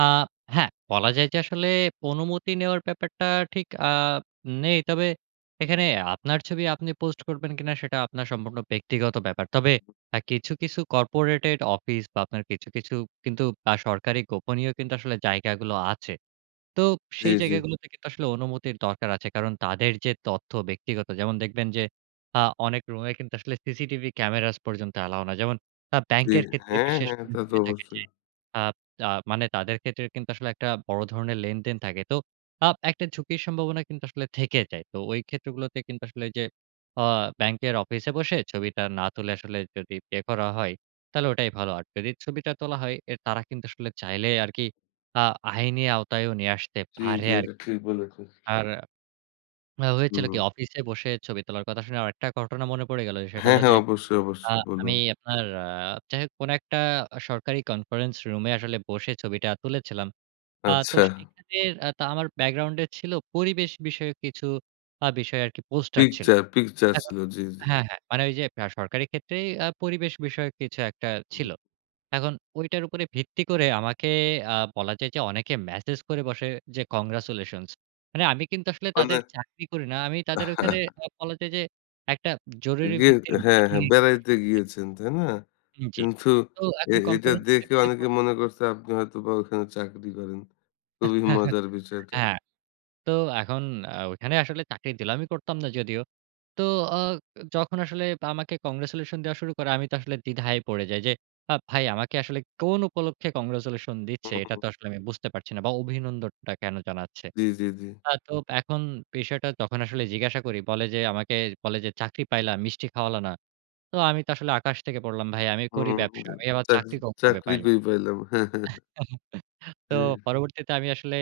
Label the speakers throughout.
Speaker 1: আ হ্যাঁ, বলা যায় যে, আসলে অনুমতি নেওয়ার ব্যাপারটা ঠিক আ নেই। তবে এখানে আপনার ছবি আপনি পোস্ট করবেন কিনা? সেটা আপনার সম্পূর্ণ ব্যক্তিগত ব্যাপার। তবে আ কিছু, কিছু, কর্পোরেটেড অফিস বা আপনার কিছু, কিছু, কিন্তু আ সরকারি গোপনীয় কিন্তু আসলে জায়গাগুলো আছে। তো
Speaker 2: জি,
Speaker 1: সেই
Speaker 2: জি।
Speaker 1: জায়গা গুলোতে কিন্তু আসলে অনুমতির দরকার আছে। কারণ তাদের যে তথ্য ব্যক্তিগত যেমন দেখবেন যে আ অনেক রুমে কিন্তু আসলে সিসিটিভি ক্যামেরাস পর্যন্ত অ্যালাও না। যেমন আ
Speaker 2: জি
Speaker 1: ব্যাংকের ক্ষেত্রে
Speaker 2: হ্যাঁ,
Speaker 1: বিশেষ
Speaker 2: হ্যাঁ, তা তো
Speaker 1: [unintelligible] থাকে যে
Speaker 2: অবশ্যই।
Speaker 1: আব তা মানে তাদের ক্ষেত্রে কিন্তু আসলে একটা বড় ধরণের লেনদেন থাকে। তো আ একটা ঝুঁকির সম্ভাবনা কিন্তু আসলে থেকে যায়। তো ওই ক্ষেত্রগুলোতে কিন্তু আসলে ওই যে আ ব্যাংকের অফিসে বসে ছবিটা না তুলে আসলে যদি পে করা হয়। তাহলে ওটাই ভালো। আর টেরির ছবিটা তোলা হয় এ তারা কিন্তু আসলে চাইলে আরকি আ আইনি আওতায় নিয়ে আসতে
Speaker 2: জি,
Speaker 1: পারে
Speaker 2: জি, এটা
Speaker 1: আরকি।
Speaker 2: ঠিক বলেছেন।
Speaker 1: আরা হয়েছিল কি
Speaker 2: হুম।
Speaker 1: অফিসে বসে ছবি তোলার কথা শুনে আরেকটা ঘটনা মনে পড়ে গেল। সেটা
Speaker 2: হ্যাঁ,
Speaker 1: হল
Speaker 2: হ্যাঁ,
Speaker 1: যে
Speaker 2: অবশ্যই,
Speaker 1: আ
Speaker 2: অবশ্যই,
Speaker 1: আমি
Speaker 2: বলুন।
Speaker 1: আপনার আ যাইহোক কোন একটা আ সরকারি কনফারেন্স রুমে আসলে বসে ছবিটা তুলেছিলাম। আ তো
Speaker 2: আচ্ছা।
Speaker 1: সেখানের আ তা আমার ব্যাকগ্রাউন্ডে ছিল পরিবেশ বিষয়ে কিছু আ বিষয়ে আরকি পোস্টার ছিল।
Speaker 2: পিকচার, পিকচার,
Speaker 1: এখন,
Speaker 2: ছিল জি, জি।
Speaker 1: হ্যাঁ, হ্যাঁ, মানে ওই যে আ সরকারি ক্ষেত্রেই আ পরিবেশ বিষয়ক কিছু একটা
Speaker 2: হুম।
Speaker 1: ছিল। এখন ওইটার উপরে ভিত্তি করে আমাকে আ বলা যায় যে অনেকে ম্যাসেজ করে বসে যে congratulations মানে আমি কিন্তু আসলে
Speaker 2: মানে।
Speaker 1: তাদের চাকরি করি না। আমি তাদের ওখানে বলা যায় যে, একটা জরুরি
Speaker 2: গে
Speaker 1: ভিত্তির
Speaker 2: হ্যাঁ,
Speaker 1: মিটিং
Speaker 2: হ্যাঁ,
Speaker 1: এ
Speaker 2: বেড়াইতে
Speaker 1: [unintelligible]
Speaker 2: গিয়েছেন, তাই না?
Speaker 1: হুম জি,
Speaker 2: কিন্তু
Speaker 1: তো
Speaker 2: এ
Speaker 1: এখন
Speaker 2: এটা
Speaker 1: কনফারেন্স
Speaker 2: দেখে
Speaker 1: টেবল এ
Speaker 2: অনেকে
Speaker 1: বসে
Speaker 2: মনে
Speaker 1: [unintelligible]
Speaker 2: করছে আপনি হয়তো ওখানে চাকরি করেন, খুবই মজার বিষয়টা
Speaker 1: হ্যাঁ। তো এখন আ ওইখানে আসলে তাকে ডিলামি করতাম না যদিও। তো আ যখন আসলে আমাকে congratulation দেয়া শুরু করে আমি তো আসলে দ্বিধায় পড়ে। যাই যে আ ভাই আমাকে আসলে কোন উপলক্ষে কংগ্রাচুলেশন দিচ্ছে
Speaker 2: হুম,
Speaker 1: এটা
Speaker 2: হুম।
Speaker 1: তো আসলে আমি বুঝতে পারছি না। বা অভিনন্দনটা কেন জানাচ্ছে?
Speaker 2: জি, জি, জি।
Speaker 1: আ তো এখন বিষয়টা তখন আসলে জিজ্ঞাসা করি বলে যে আমাকে, বলে যে "চাকরি পাইলাম, মিষ্টি খাওয়ালো না।" তো আমি তো আসলে আকাশ থেকে পড়লাম ভাই আমি করি
Speaker 2: হুম
Speaker 1: ব্যবসা।
Speaker 2: গা
Speaker 1: আমি আবার
Speaker 2: চা
Speaker 1: চাকরি ক কবে
Speaker 2: চাকরি
Speaker 1: পাইলাম।
Speaker 2: কই পাইলাম
Speaker 1: তো
Speaker 2: জি।
Speaker 1: পরবর্তীতে আমি আসলে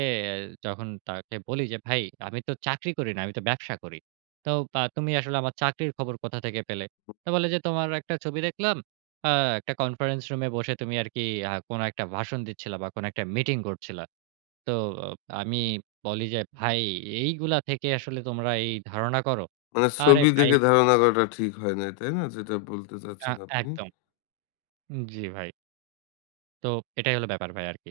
Speaker 1: যখন তাকে বলি যে, "ভাই আমি তো চাকরি করি না, আমি তো ব্যবসা করি। তো তা তুমি আসলে আমার চাকরির খবর কোথা থেকে পেলে?"
Speaker 2: হুম।
Speaker 1: তো বলে যে "তোমার একটা ছবি দেখলাম। আ একটা কনফারেন্স রুমে বসে তুমি আরকি আ কোন একটা ভাষণ দিচ্ছিলা বা কোন একটা মিটিং করছিলা।" তো ও আমি বলি যে "ভাই এইগুলা থেকে আসলে তোমরা এই ধারণা করো?"
Speaker 2: মানে
Speaker 1: আরে
Speaker 2: ছবি
Speaker 1: ভাই
Speaker 2: দেখে ধারণা
Speaker 1: [unintelligible]
Speaker 2: করাটা ঠিক হয় নাই? তাই না যেটা বলতে
Speaker 1: আ
Speaker 2: চাচ্ছেন আপনি?
Speaker 1: একদম। জি ভাই। তো এটাই হলো ব্যাপার ভাই আরকি।